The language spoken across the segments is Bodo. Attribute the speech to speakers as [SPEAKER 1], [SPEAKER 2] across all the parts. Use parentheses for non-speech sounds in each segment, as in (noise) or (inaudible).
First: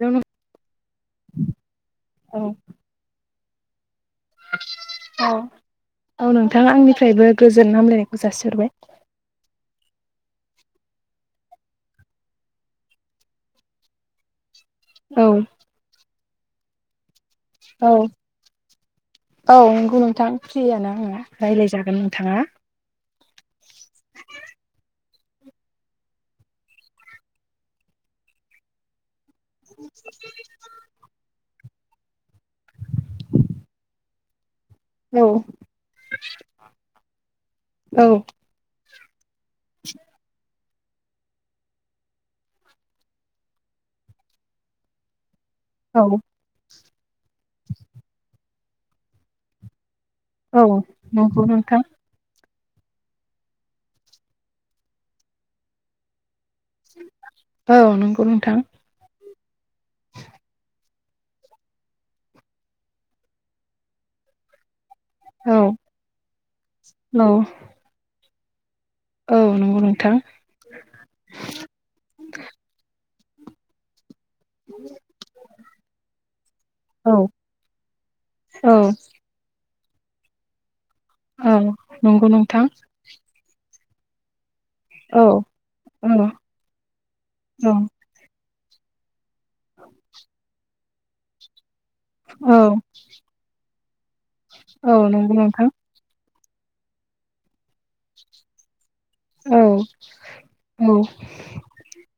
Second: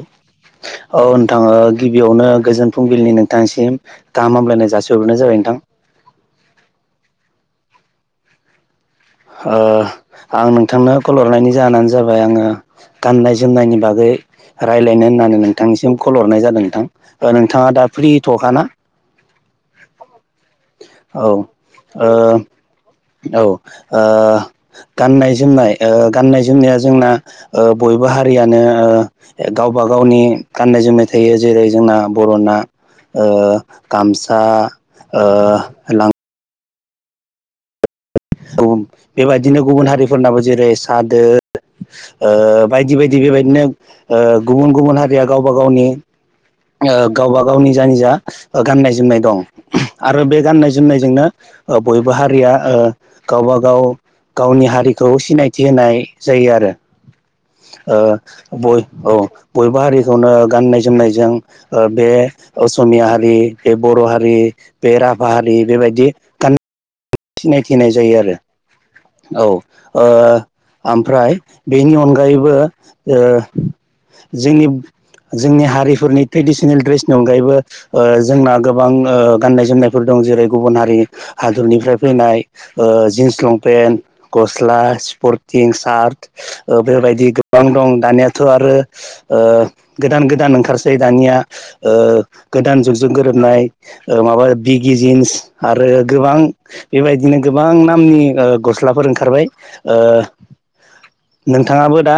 [SPEAKER 1] औ
[SPEAKER 2] औ नोंथां ओ गिबियावनो गोजोन फुंबिलिनि नोंथांनिसिम गाहाम हामलायनाय जासिहरग्रोनाय
[SPEAKER 1] औ
[SPEAKER 2] जाबाय नोंथां
[SPEAKER 1] औ नोंथां आंनिफ्रायबो गोजोन हामलायनायखौ जासिहरबाय
[SPEAKER 2] ओ आं नोंथांनो कल हरनायनि जाहोनानो जाबाय आङो गाननाय जोमनायनि बागै रायलायनो
[SPEAKER 1] औ
[SPEAKER 2] होननानै नोंथांनिसिम खल हरनाय जादों नोंथां ओ नोंथाङा दा
[SPEAKER 1] औ
[SPEAKER 2] फ्रि थ'खाना
[SPEAKER 1] औ नंगौ नोंथां फ्रियानो आङो
[SPEAKER 2] औ
[SPEAKER 1] रायलाय जागोन
[SPEAKER 2] ओ
[SPEAKER 1] नोंथाङा
[SPEAKER 2] औ ओ गाननाय जोमनाय ओ गाननाय जोमनाया जोंना ओ बयबो हारियानो ओ गावबा गावनि गाननाय जोमनाय थायो ‌। जेरै जोंना बर'ना ओ गामसा,
[SPEAKER 1] औ
[SPEAKER 2] ओ लां
[SPEAKER 1] औ
[SPEAKER 2] औ बेबायदिनो गुबुन हारिफोरनाबो जेरै सादो ओ बायदि बायदि बेबायदिनो ओ गुबुन गुबुन हारिया गावबा गावनि
[SPEAKER 1] औ
[SPEAKER 2] गावबा गावनि जा निजा गाननाय जोमनाय दं। आरो बे
[SPEAKER 1] औ
[SPEAKER 2] गाननाय जोमनाय जोंनो
[SPEAKER 1] नंगौ नोंथां
[SPEAKER 2] बयबो हारिया ओ गावब गाव गावनि हारिखौ सिनायथि होनाय जायो आ
[SPEAKER 1] औ
[SPEAKER 2] ओ
[SPEAKER 1] नंगौ नोंथां
[SPEAKER 2] बय औ बयबो हारिखौनो गाननाय जोमनायजों बे असमिया हारि बे बर' हारि बे राभा
[SPEAKER 1] औ
[SPEAKER 2] हारि बेबायदि
[SPEAKER 1] औ
[SPEAKER 2] सिनायथिनाय जायो आरो औ
[SPEAKER 1] नंगौ नोंथां
[SPEAKER 2] ओ ओमफ्राय बेनि अनगायैबो जोंनि जोंनि हारिफोरनि ट्रेडिसनेल
[SPEAKER 1] औ
[SPEAKER 2] ड्रेसनि अनगायैबो ओ जोंना
[SPEAKER 1] औ
[SPEAKER 2] गोबां ओ गाननाय जोमनाय दं जेरै गुबुन हारि
[SPEAKER 1] औ
[SPEAKER 2] हादरनिफ्राय
[SPEAKER 1] नंगौ
[SPEAKER 2] फैनाय
[SPEAKER 1] नोंथां
[SPEAKER 2] ओ जिन्स लंपे पेन्ट गस्ला
[SPEAKER 1] औ
[SPEAKER 2] स्पर्थिं
[SPEAKER 1] औ
[SPEAKER 2] सार्ट ओ बेबायदि गोबां
[SPEAKER 1] औ
[SPEAKER 2] दं दानिया थ' आरो ओ गोदान गोदान ओंखारसै दानिया ओ गोदान जुगजों गोरोबनाय ओ माबा बिगि
[SPEAKER 1] औ
[SPEAKER 2] जिन्स
[SPEAKER 1] नंगौ नोंथां
[SPEAKER 2] आरो गोबां बेबायदिनो गोबां नामनि ओ गस्लाफोर ओंखारबाय
[SPEAKER 1] औ
[SPEAKER 2] ओ
[SPEAKER 1] औ
[SPEAKER 2] नोंथाङाबो दा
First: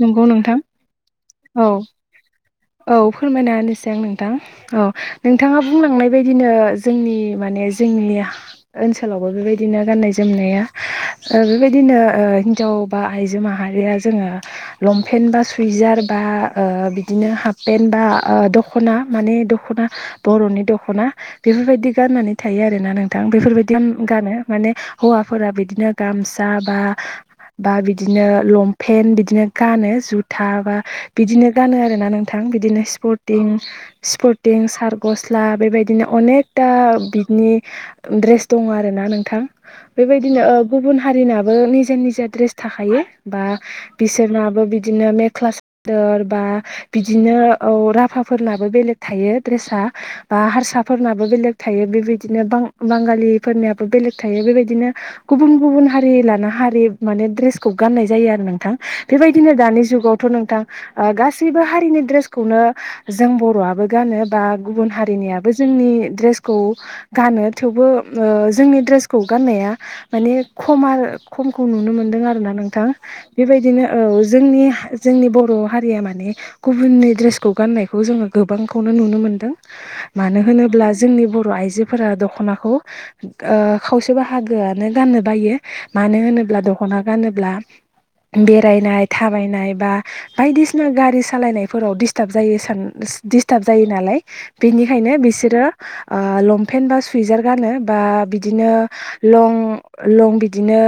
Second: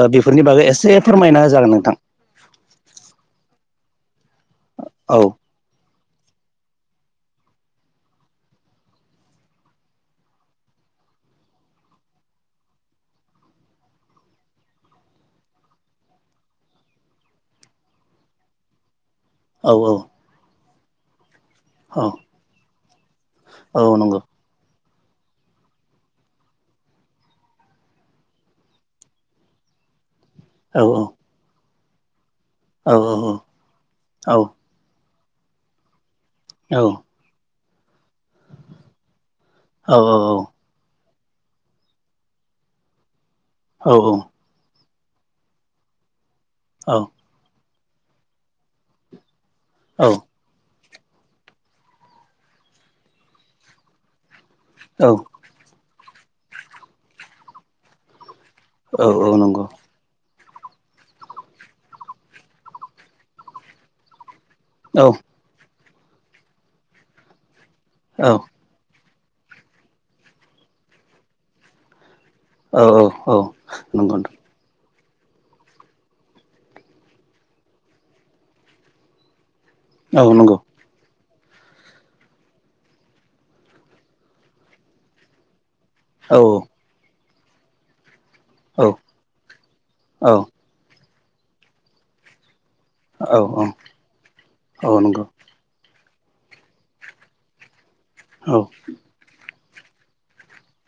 [SPEAKER 1] नंगौ
[SPEAKER 2] बेफोरनि
[SPEAKER 1] नोंथां
[SPEAKER 2] बागै एसे फोरमायना
[SPEAKER 1] औ
[SPEAKER 2] होजागोन नोंथां।
[SPEAKER 1] औ फोरमायना होनोसै आं नोंथां औ नोंथाङा बुंलांनाय बेबायदिनो जोंनि माने जोंनि ओनसोलावबो बेबायदिनो गाननाय जोमनाया ओ बेबायदिनो ओ हिनजाव बा आइजो माहारिया जोङो लंपेन्ट बा सुइजार बा ओ बिदिनो हा पेन बा ओ- दख'ना माने
[SPEAKER 2] औ
[SPEAKER 1] दख'ना बर'नि दख'ना बेफोरबायदि
[SPEAKER 2] औ
[SPEAKER 1] गाननानै थायो आरो ना नोंथां बेफोरबायदि
[SPEAKER 2] औ नंगौ
[SPEAKER 1] गानो माने हौवाफोरा बिदिनो गामसा बा बा बिदिनो लंपेन्ट बिदिनो गानो जु था बा
[SPEAKER 2] औ
[SPEAKER 1] बिदिनो गानो आरोना नोंथां बिदिनों
[SPEAKER 2] औ औ
[SPEAKER 1] स्पर्टिं सारत गस्ला बेबायदिनो अनेकथा
[SPEAKER 2] औ
[SPEAKER 1] बिदिनि दड्रेस दंङ आरोना नोंथां।
[SPEAKER 2] औ
[SPEAKER 1] बेबायदिनो ओ- गुबुन हारिनाबो निजा निजा ड्रेस थाखायो। बा बिसोरनाबो बिदिनो मेख्ला सादोर बा बिदिनो औ राभाफोर नाबो बेलेग थायो द्रेसा बा हारसा फोरनाबो बेलेग थायो बेबायदिनो बां बांगालिफोरनियाबो बेलेग थायो बेबायदि बिदिनो
[SPEAKER 2] औ
[SPEAKER 1] गुबुन गुबुन हारि लाना हारि माने द्रेसखौ गाननाय जायो आरो नों थां
[SPEAKER 2] औ औ
[SPEAKER 1] बेबायदिनो
[SPEAKER 2] नंगौ
[SPEAKER 1] दानि जुगावथ' नोंथां गासैबो हा रिनि द्रेसखौनो जों बर'आबो गानो बा गुबुन
[SPEAKER 2] औ
[SPEAKER 1] हारिनियाबो जोंनि द्रेसखौ गानो थेवबो
[SPEAKER 2] औ
[SPEAKER 1] ओ जोंनि द्रेस खौ गान्नाया माने खम आरो खमखौ नुनो मोनदों आरो।
[SPEAKER 2] औ
[SPEAKER 1] नोंथां बेबायदिनो
[SPEAKER 2] नंगौ
[SPEAKER 1] औ जोंनि जोंनि बर' हारिया माने गुबुननि ड्रेसखौ गाननायखौ जोङो गोबांखौनो नुनो मोन्दों
[SPEAKER 2] औ
[SPEAKER 1] मानो
[SPEAKER 2] नंगौ
[SPEAKER 1] होनोब्ला जोंनि बर' बर आइजोफोरा दख'नाखौ ओ खावसे बाहागोआनो गाननो बायो। मानो
[SPEAKER 2] औ
[SPEAKER 1] होनोब्ला दख'ना गानोब्ला
[SPEAKER 2] औ
[SPEAKER 1] बेरायनाय थाबायनाय बा
[SPEAKER 2] औ
[SPEAKER 1] बायदिसिना गारि सालायनायफोराव डिस्टार्ब जायो सान दिस्टार्ब जायो नालाय बेनिखायनो
[SPEAKER 2] नंगौ
[SPEAKER 1] बिसोरो लंपेन्ट बा सुइजार गानो बा
[SPEAKER 2] औ
[SPEAKER 1] बिदिनो लं लं बिदिनो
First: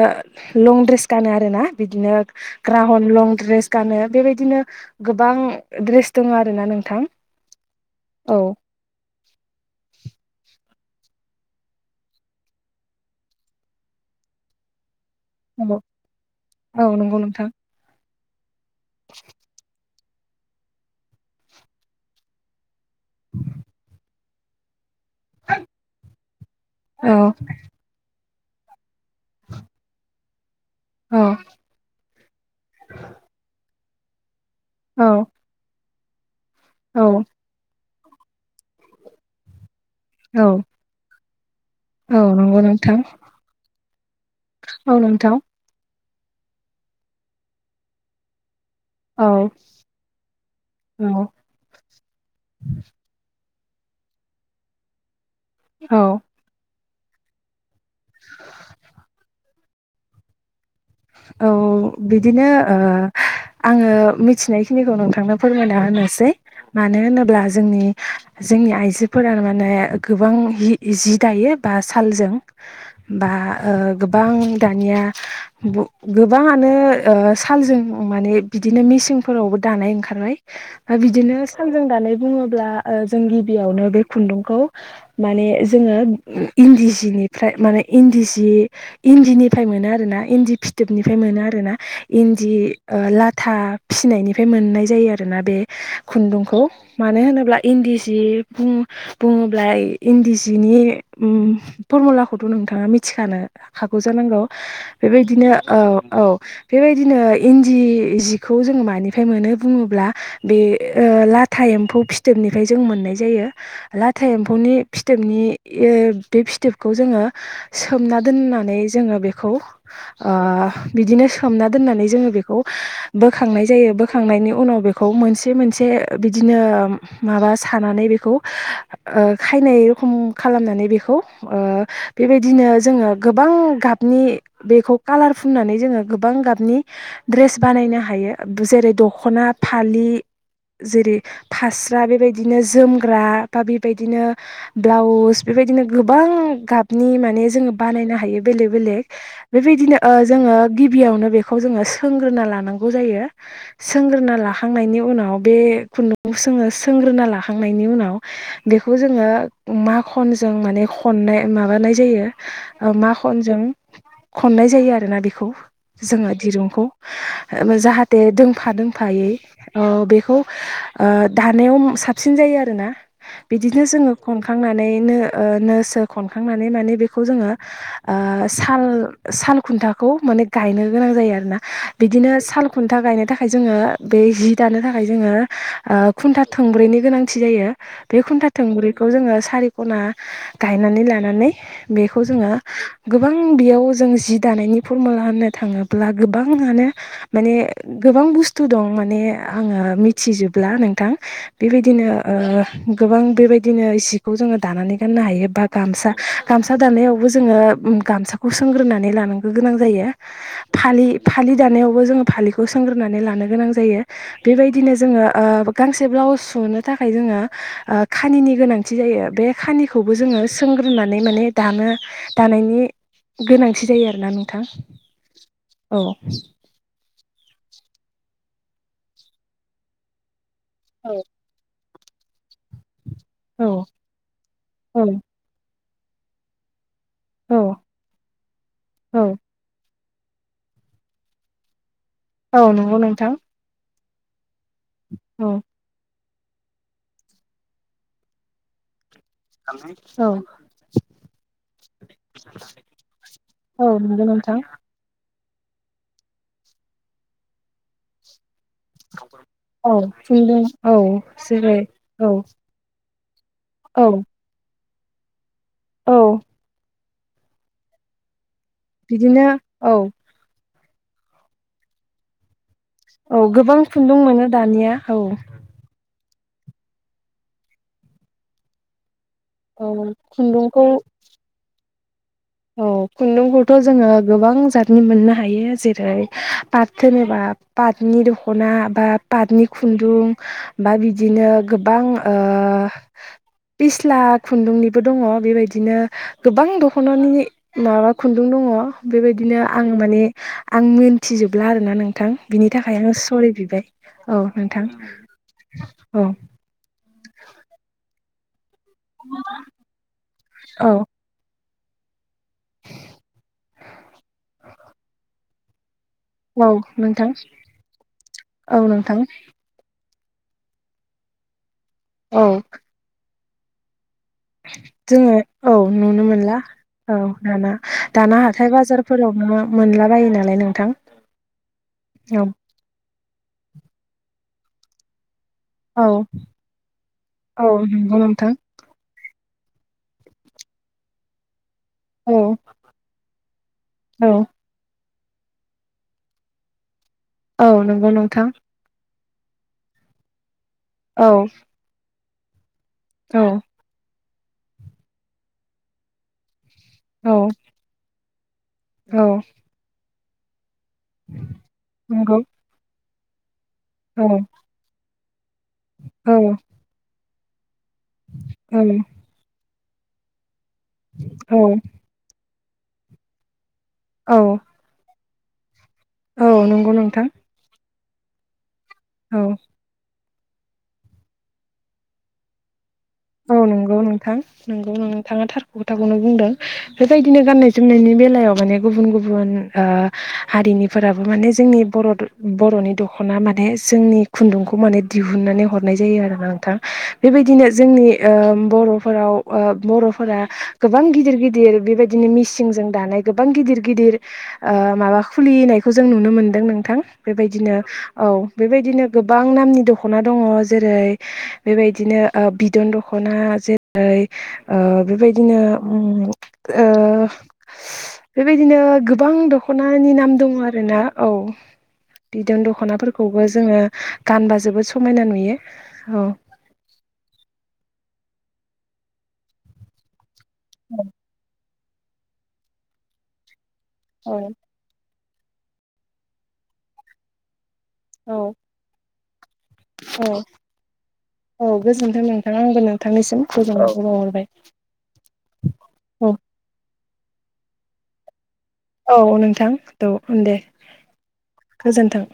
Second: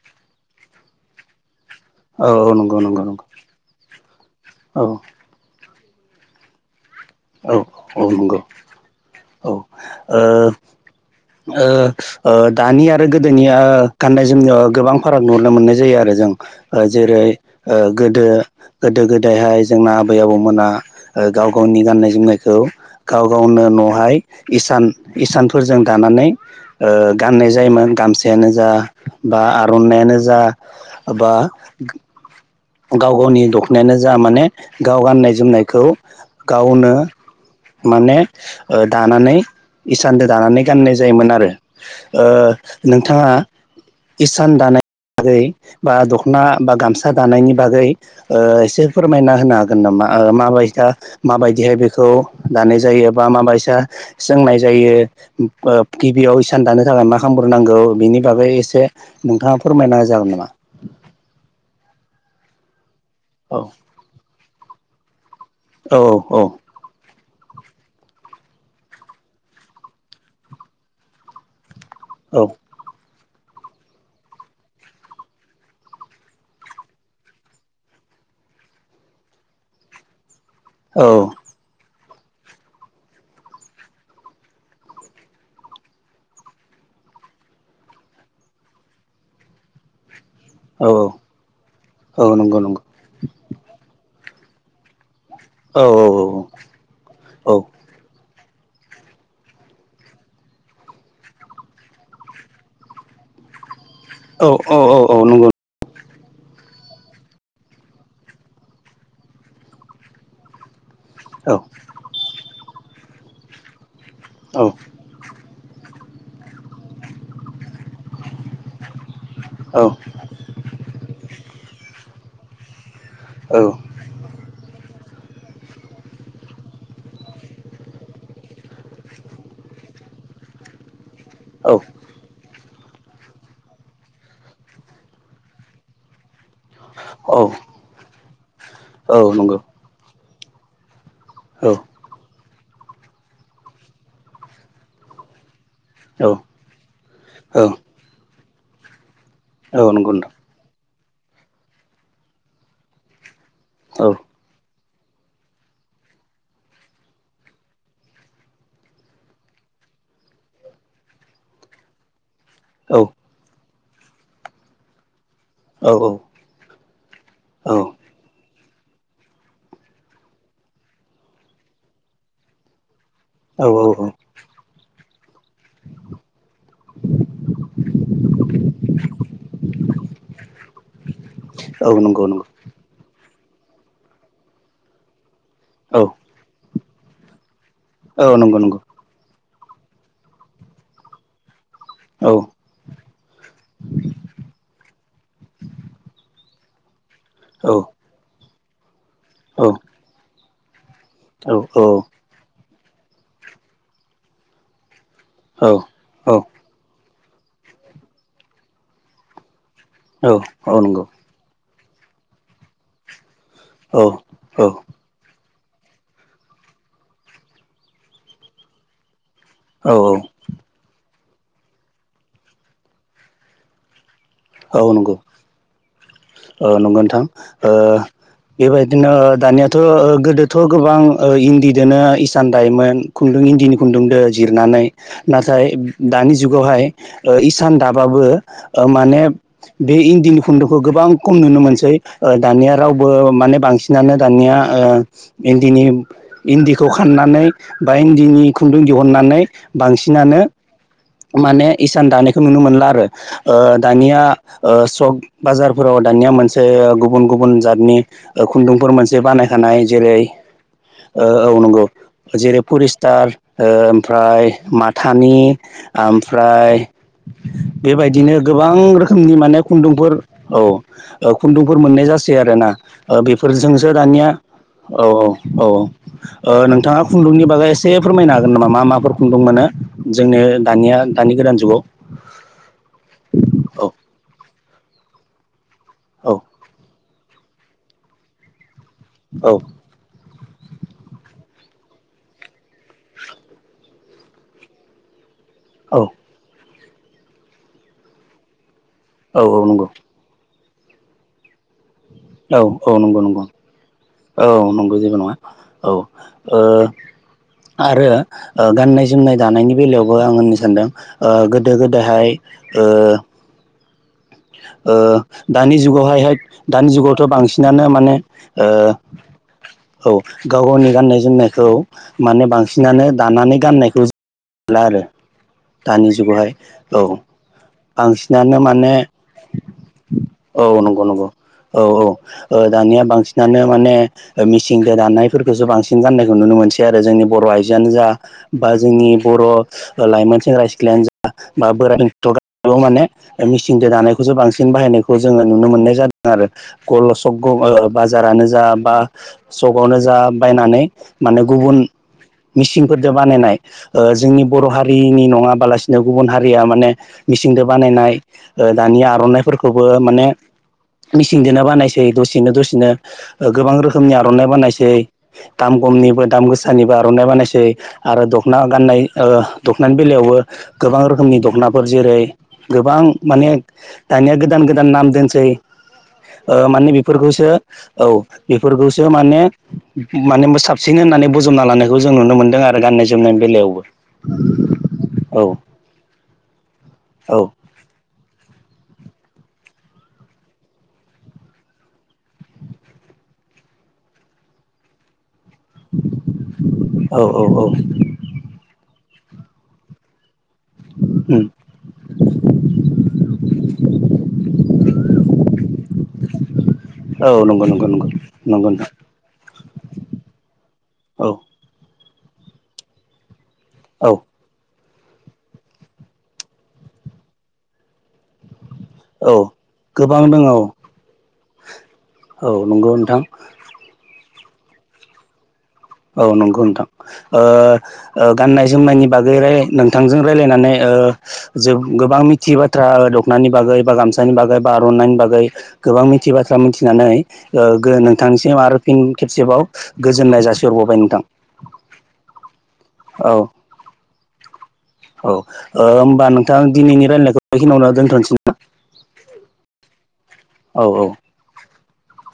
[SPEAKER 1] लं द्रेस गानो आरोना
[SPEAKER 2] औ
[SPEAKER 1] बिदिनो
[SPEAKER 2] औ नंगौ नंगौ
[SPEAKER 1] ग्राहन
[SPEAKER 2] नंगौ
[SPEAKER 1] लं द्रेस गानो बेबायदिनो
[SPEAKER 2] औ
[SPEAKER 1] दड्रेस दङ आरो ना नोंथां।
[SPEAKER 2] औ औ नंगौ औ ओ ओ ओ दानि आरो गोदोनिया गाननाय जोमनायाव गोबां फाराग नुनो मोननाय
[SPEAKER 1] औ
[SPEAKER 2] जायो आरो जों ओ
[SPEAKER 1] औ नंगौ
[SPEAKER 2] जेरै
[SPEAKER 1] नोंथां
[SPEAKER 2] ओ गोदो गोदो गोदायहाय जोंना आबै आबौमोना गाव गावनि गाननाय जोमनायखौ गाव गावनो न'आवहाय इसान इसानफोरजों दानानै ओ-
[SPEAKER 1] औ
[SPEAKER 2] गाननाय जायोमोन गामसा थायानो जा बा आर'नायइानो जा बा
[SPEAKER 1] औ
[SPEAKER 2] गाव गावनि दख'नायानो जा माने गाव
[SPEAKER 1] औ
[SPEAKER 2] गाननाय जोमनायखौ गावनो
[SPEAKER 1] औ
[SPEAKER 2] माने ओ- दानानै इसानदो दानानै
[SPEAKER 1] औ
[SPEAKER 2] गाननाय जायोमोन आरो
[SPEAKER 1] औ
[SPEAKER 2] ओ-
[SPEAKER 1] नंगौ नोंथां
[SPEAKER 2] नोंथाङा इसान दानायनि
[SPEAKER 1] औ नोंथां
[SPEAKER 2] बागै बा दख'ना बा गामसा दानायनि बागै ओ-
[SPEAKER 1] औ
[SPEAKER 2] फोरमायना होनो हागोन नामा ओ- माबायसा
[SPEAKER 1] औ
[SPEAKER 2] माबायदिहाय बेखौ दानाय जायो बा माय सोंनाय जायो ओ
[SPEAKER 1] औ
[SPEAKER 2] गिबियाव इसान दानो मा खालामग्रोनांगौ बेनि बागै एसे नोंथाङा फोरमायना होजागोन नामा
[SPEAKER 1] औ बिदिनो ओ-
[SPEAKER 2] औ
[SPEAKER 1] आङो मिथिनायखिनिखौ नों फोरमायना
[SPEAKER 2] औ
[SPEAKER 1] होनोसै मानो होनोब्ला जोंनि जोंनि आइजोफोर माने गोबां जि दायो बा सालजों बा ओ गोबां दानिया गोबाङानो ओ सालजों माने बिदिनो मेसिंनफोरावबो दानाय ओंखारबाय बिदिनो सानजों दानाय बुङोब्ला ओ जों गिबियावनो बे खुन्दुंखौ माने जोङो इनदिजि बेनिफ्राय माने इन्दि सि इन्दिनिफ्राय मोनो आरोना इन्दि
[SPEAKER 2] औ
[SPEAKER 1] फिथोबनिफ्राय मोनो आरोना
[SPEAKER 2] औ
[SPEAKER 1] इन्दि
[SPEAKER 2] नंगौ नंगौ
[SPEAKER 1] ओ लाथा फिनायनिफ्राय मोननाय जायो आरो आरोना बे
[SPEAKER 2] औ
[SPEAKER 1] खुन्दुंखौ मानो
[SPEAKER 2] औ
[SPEAKER 1] होनोब्ला इन्दि सि बुं बुङोब्ला इन्दि सिनि उम- फरमुलाखौथ' नोंथाङा मिथिखानो हागौ जानांगौ
[SPEAKER 2] औ औ औ
[SPEAKER 1] बेबायदिनो
[SPEAKER 2] नंगौ
[SPEAKER 1] ओ औ औ बेबायदिनो इन्दि जिखौ जोङो मानिफ्राय मोनो बुङोब्ला बे
[SPEAKER 2] औ
[SPEAKER 1] ओ-लाथा एम्फौ फिथोबनिफ्राय जों मोननाय जायो लाथा एम्फौनि फिथोबनि बे फिथोबखौ जोङो सोमना नानै जोङो बेखौ
[SPEAKER 2] औ
[SPEAKER 1] ओ- बिदिनो सोमना दोननानै जोङ बेखौ बोखांनाय
[SPEAKER 2] औ औ नंगौ
[SPEAKER 1] जायो बोखांनायनि उनाव बे खौ मोनसे मोनसे बिदिनो माबा सानानै बेखौ ओ खायनाय खम खालामनानै बेखौ ओ- बेबायदिनो जोङो गोबां गाबनि बेखौ कालार फुुननानै जोङो गोबां गाब नि ड्रेस बानायनो हायो जेरै दख'ना फालि जेरै
[SPEAKER 2] औ
[SPEAKER 1] फास्रा बेबायदिनो जोमग्रा बा बेबायदिनो ब्लाउस बेबायदिनो गोबां
[SPEAKER 2] औ
[SPEAKER 1] गाबनि माने
[SPEAKER 2] औ
[SPEAKER 1] जोङो बानायनो हायो बेलेग बेलेक
[SPEAKER 2] औ
[SPEAKER 1] बेबायदिनो ओ
[SPEAKER 2] नंगौ नोंथां
[SPEAKER 1] जोङो गिबियावनो बेखौ जोङो सोंग्रोना लानांगौ जायो।
[SPEAKER 2] औ
[SPEAKER 1] सोंग्रोना लाखांनायनि उ उनाव बे खुन्दुं जोङो सोंग्रोना लाखांनायनि उनाव बेखौ जोङो मा खनजों माने खननाय माबानाय जायो
[SPEAKER 2] औ
[SPEAKER 1] मा खनजों खननाय जायो आरोना बेखौ जोङो दिरुंखौ जाहाथे दों फादों फायै ओ- बेखौ ओ- दानायाव साबसिन जायो आरोना
[SPEAKER 2] औ
[SPEAKER 1] बिदिनो जोङो खनखांनानैनो। ओ- नो सो खनखांनानै माने बेखौ जोङो आ- साल साल खुन्थाखौ माने गायनो गोनां जायो आरोना
[SPEAKER 2] औ नंगौ
[SPEAKER 1] बिदिनो
[SPEAKER 2] नंगौ
[SPEAKER 1] साल खुन्था गायनो थाखाय थाखाय जोङो बे जि दानो थाखाय जोङो
[SPEAKER 2] औ
[SPEAKER 1] खुन्था थोंब्रैनि गोनांथि जायो बे
[SPEAKER 2] औ
[SPEAKER 1] खुन्था
[SPEAKER 2] नंगौ नंगौ
[SPEAKER 1] थोंब्रैखौ जोङो सारि खना गायनानै लानानै बेखौ
[SPEAKER 2] औ
[SPEAKER 1] जोङो गोबां बेयाव जों जि फरमुला होननो थाङोब्ला गोबाङनो मान
[SPEAKER 2] औ
[SPEAKER 1] गोबां बुस्थु दं माने
[SPEAKER 2] औ
[SPEAKER 1] आङो मिथिजोबब्ला नोंथां
[SPEAKER 2] औ
[SPEAKER 1] बेबायदिनो ओ गोबां बेबायदिनो इसिखौ जोङो दानानै गाननो हायो बा
[SPEAKER 2] औ
[SPEAKER 1] गामसा गामसा दानायावबो जों जोंडों गामसाखै सोंग्रोनानै लानांगौ गोनां जायो
[SPEAKER 2] औ औ नंगौ
[SPEAKER 1] फालि फालि दानायावबो जों फालिखौ सोंग्रोननानै लानो गोनां जायो
[SPEAKER 2] औ औ
[SPEAKER 1] बेबायदिनो जोङो ओ गांसे ब्लाउस सुनो थाखाय जोङो ओ खानिनि गोनांथि जायो बे खानिखौबो जोङो सोंग्रोनानै माने दानो दानायनि गोनांथि जायो आरो
[SPEAKER 2] औ नंगौ औ नंगौ नोंथां ओ बेबायदिनो दानियाथ' गोदोथ' गोबां
[SPEAKER 1] औ
[SPEAKER 2] इन्दि बिदिनो इसान दायमोन खुन्दुं इन्दिनि खुन्दुं दो जिरनानै
[SPEAKER 1] औ
[SPEAKER 2] नाथाय दानि जुगावहाय
[SPEAKER 1] औ
[SPEAKER 2] इसान दाबाबो ओ माने
[SPEAKER 1] औ
[SPEAKER 2] बे इन्दिनि खुन्दुंखौ गोबां खम नुनो मोनसै
[SPEAKER 1] औ
[SPEAKER 2] दानिया
[SPEAKER 1] नंगौ
[SPEAKER 2] रावबो
[SPEAKER 1] नोंथां
[SPEAKER 2] माने बांसिनानो दानिया आ
[SPEAKER 1] औ
[SPEAKER 2] इन्दिखौ खाननानै बा इन्दिनि खुन्दुं दिह अननानै
[SPEAKER 1] औ
[SPEAKER 2] बांसिनानो माने इसान दानायखौ नुनो मोनला आरो ओ
[SPEAKER 1] औ
[SPEAKER 2] दानिया
[SPEAKER 1] नंगौ नोंथां
[SPEAKER 2] ओ सब बाजारफोराव दानिया मोनसे गुबुन गुबुन जातनि ओ खुन्दुंफोर मोनसे बानायखानाय
[SPEAKER 1] औ
[SPEAKER 2] जेरै
[SPEAKER 1] खुन्दुं औ
[SPEAKER 2] ओ- औ
[SPEAKER 1] जेरै
[SPEAKER 2] नंगौ
[SPEAKER 1] औ
[SPEAKER 2] जेरै पुरिस् टार ओ-
[SPEAKER 1] औ
[SPEAKER 2] ओमफ्राय माथानि
[SPEAKER 1] औ
[SPEAKER 2] ओमफ्राय बेबायदिनो गोबां रोखोमनि
[SPEAKER 1] बिदिनो
[SPEAKER 2] माने
[SPEAKER 1] औ
[SPEAKER 2] खुन्दुंफोर औ ओ खुन्दुंफोर मोननाय जासै आरो ना ओ-
[SPEAKER 1] औ गोबां
[SPEAKER 2] बेफोरजोंसो
[SPEAKER 1] खुन्दुं
[SPEAKER 2] दानिया
[SPEAKER 1] मोनो दानिया
[SPEAKER 2] औ औ औ औ ओ- नोंथाङा खुन्दुंनि बागै एसे फोरमायनो हागोन नामा मा माफोर खुन्दुं मोनो
[SPEAKER 1] औ
[SPEAKER 2] जोंनि
[SPEAKER 1] खुन्दुंखौ
[SPEAKER 2] दानिया दानि गोदान जुगाव
[SPEAKER 1] औ खुन्दुंखौथ'
[SPEAKER 2] औ
[SPEAKER 1] जोङो गोबां जातनि मोननो हायो जेरै
[SPEAKER 2] औ
[SPEAKER 1] पात जेनेबा पाटनि दख'ना बा
[SPEAKER 2] औ
[SPEAKER 1] पाटनि खुन्दुं बा बिदिनो गोबां पिस्ला खुन्दुंनिबो दङ। बेबायदिनो
[SPEAKER 2] औ
[SPEAKER 1] गोबां दख'नानि माबा खुन्दुं दङ
[SPEAKER 2] औ
[SPEAKER 1] बेबायदिनो
[SPEAKER 2] औ नंगौ
[SPEAKER 1] आं माने आं मोनथिजोबला आरोना नों नोंथां
[SPEAKER 2] औ
[SPEAKER 1] बिनि
[SPEAKER 2] औ
[SPEAKER 1] थाखायनो
[SPEAKER 2] नंगौ नंगौ
[SPEAKER 1] सरि बिबाय।
[SPEAKER 2] औ नंगौ जेबो नङा औ। आरो गाननाय जोमनाय दानायनि बेलायावबो आं होननो सानदों
[SPEAKER 1] औ
[SPEAKER 2] गोदो गोदहाय ओं दानि दानि जुगावाहाय
[SPEAKER 1] औ
[SPEAKER 2] दानि जुगावथ'
[SPEAKER 1] नोंथां
[SPEAKER 2] बांसिनानो माने औ गाव गावनि गाननाय जोमनायखौ माने
[SPEAKER 1] औ
[SPEAKER 2] बांसिनानो दानानै गाननायखौ नुला आरो
[SPEAKER 1] जोङो औ
[SPEAKER 2] दानि
[SPEAKER 1] नुनो
[SPEAKER 2] जुगावहाय
[SPEAKER 1] मोनला
[SPEAKER 2] औ
[SPEAKER 1] दाना दाना
[SPEAKER 2] बांसिनानो
[SPEAKER 1] हाथाय
[SPEAKER 2] माने
[SPEAKER 1] बाजारफोरावनो मोनलाबायो नालाय
[SPEAKER 2] औ
[SPEAKER 1] नोंथां
[SPEAKER 2] नंगौ नंगौ औ औ ओ दानि बांसिनानो माने मेसिनजों दानाय फोरखौसो बांसिन
[SPEAKER 1] औ
[SPEAKER 2] गान्नायखौ नुनो मोनसै आरो जोंनि बर'
[SPEAKER 1] औ
[SPEAKER 2] आइजोआनो जा
[SPEAKER 1] नंगौ नोंथां
[SPEAKER 2] बा जोंनि बर' लाइमोन सेंग्रा सिख्लायानो जा बा बोराइ बेनथ
[SPEAKER 1] औ
[SPEAKER 2] गासिबो माने मिसिंजों
[SPEAKER 1] औ
[SPEAKER 2] दानायखौसो बांसिन बाहायनायखौ जोङो नुनो मोननाय जादों आरो गल'
[SPEAKER 1] औ
[SPEAKER 2] सक
[SPEAKER 1] नंगौ
[SPEAKER 2] बाजारानो
[SPEAKER 1] नोंथां
[SPEAKER 2] जा बा सकआवनो जा बायनानै
[SPEAKER 1] औ
[SPEAKER 2] माने गुबुन मिसिनफोरजों
[SPEAKER 1] औ
[SPEAKER 2] बानायनाय जोंनि बर' हारिनि नङाबालासिनो गुबुन हारिया माने
[SPEAKER 1] औ
[SPEAKER 2] मिसिंजों बानायनाय दानि
[SPEAKER 1] औ
[SPEAKER 2] आर'नाइफोरखौबो माने मेसिजोंनो बानायसै
[SPEAKER 1] नंगौ
[SPEAKER 2] दसेनो दसेनो। गोबां रोखोमनि
[SPEAKER 1] औ
[SPEAKER 2] आर'नाइ बानायसै दाम खमनिबो
[SPEAKER 1] औ
[SPEAKER 2] दाम गोसानिबो आर'नाइ बानायसै आरो दखना
[SPEAKER 1] औ
[SPEAKER 2] गाननाय दखनानि बेलायावबो गोबां रोखोमनि
[SPEAKER 1] औ
[SPEAKER 2] दख'नाफोर जेरै गोबां माने दानिया
[SPEAKER 1] औ
[SPEAKER 2] गोदान गोदान नाम दोनसै।
[SPEAKER 1] औ
[SPEAKER 2] माने
[SPEAKER 1] नंगौ नोंथां
[SPEAKER 2] बेफोरखौसो औ बेफोरखौसो माने
[SPEAKER 1] औ
[SPEAKER 2] माने साबसिन होन्नानै बजबना लानायखौ जों नुनो मोनदों आरो गाननाय जोमनायनि
[SPEAKER 1] औ
[SPEAKER 2] बेलायावबो
[SPEAKER 1] नंगौ नोंथां नोंगौ
[SPEAKER 2] औ
[SPEAKER 1] नोंथाङा थार खोथाखौनो बुंदों।
[SPEAKER 2] औ
[SPEAKER 1] बेबायदिनो गान्नाय जोमनायनि बेलायाव माने गुबुन गुबुन ओ हारिनिफोराबो माने जोंनि बर'नि दख'ना मा माने जोंनि खुन्दुंखौ माने दिहुननानै हरनाय जायो आरो नोंथां
[SPEAKER 2] औ औ औ
[SPEAKER 1] बेबायदिनो जोंनि बर'फोराव बर'फोरा गोबां गिदिर
[SPEAKER 2] उम
[SPEAKER 1] गिदिर बेबायदिनो मिसिंजों दानाय गोबां गिदिर गिदिर माबा खुलि फनायखौ जों नुनो मोनो। नोंथां
[SPEAKER 2] औ नंगौ
[SPEAKER 1] बेबायदिनो
[SPEAKER 2] नंगौ नंगौ
[SPEAKER 1] औ
[SPEAKER 2] नंगौ नोंथां
[SPEAKER 1] बेबायदिनो गोबां नामनि दख'ना दङ जेरै
[SPEAKER 2] औ
[SPEAKER 1] बेबायदि बिदिनो बिदन दखना
[SPEAKER 2] औ
[SPEAKER 1] जेरै ओ बेबायदिनो उम ओ बेबाय बिदिनो
[SPEAKER 2] औ
[SPEAKER 1] गोबां दख'नानि
[SPEAKER 2] गोबां
[SPEAKER 1] नाम दङ
[SPEAKER 2] औ
[SPEAKER 1] आरोना औ बिदों
[SPEAKER 2] नंगौ नोंथां
[SPEAKER 1] दख'नाफोरखौबो जोङो गानबा जोबोद समायना नुयो।
[SPEAKER 2] औ नंगौ नोंथां ओ गाननाय जोमनायनि बागै राय नोंथांजों रायलायनानै ओ गोबां मिथियो बाथ्रा दखनानि बागै बा गामानि
[SPEAKER 1] औ
[SPEAKER 2] बागै बा आर'नाइनि बागै गोबां मिथियै बाथ्रा मिथिनानै
[SPEAKER 1] औ
[SPEAKER 2] नोंथांसिम आरो फिन खेबसेबाव
[SPEAKER 1] औ
[SPEAKER 2] गोजोननाय जासि
[SPEAKER 1] औ गोजोन्थों नोंथां आंबो
[SPEAKER 2] औ
[SPEAKER 1] नोंथांनिसिम गोजोननाय (unintelligible) हरबाय।
[SPEAKER 2] औ होमबा नोंथां दिनैनि रायलायनायखौ बेखिनियावनो दोन्थ'नोसै ना?
[SPEAKER 1] औ नोंथां थ'।
[SPEAKER 2] औ औ।
[SPEAKER 1] गोजोन्थों।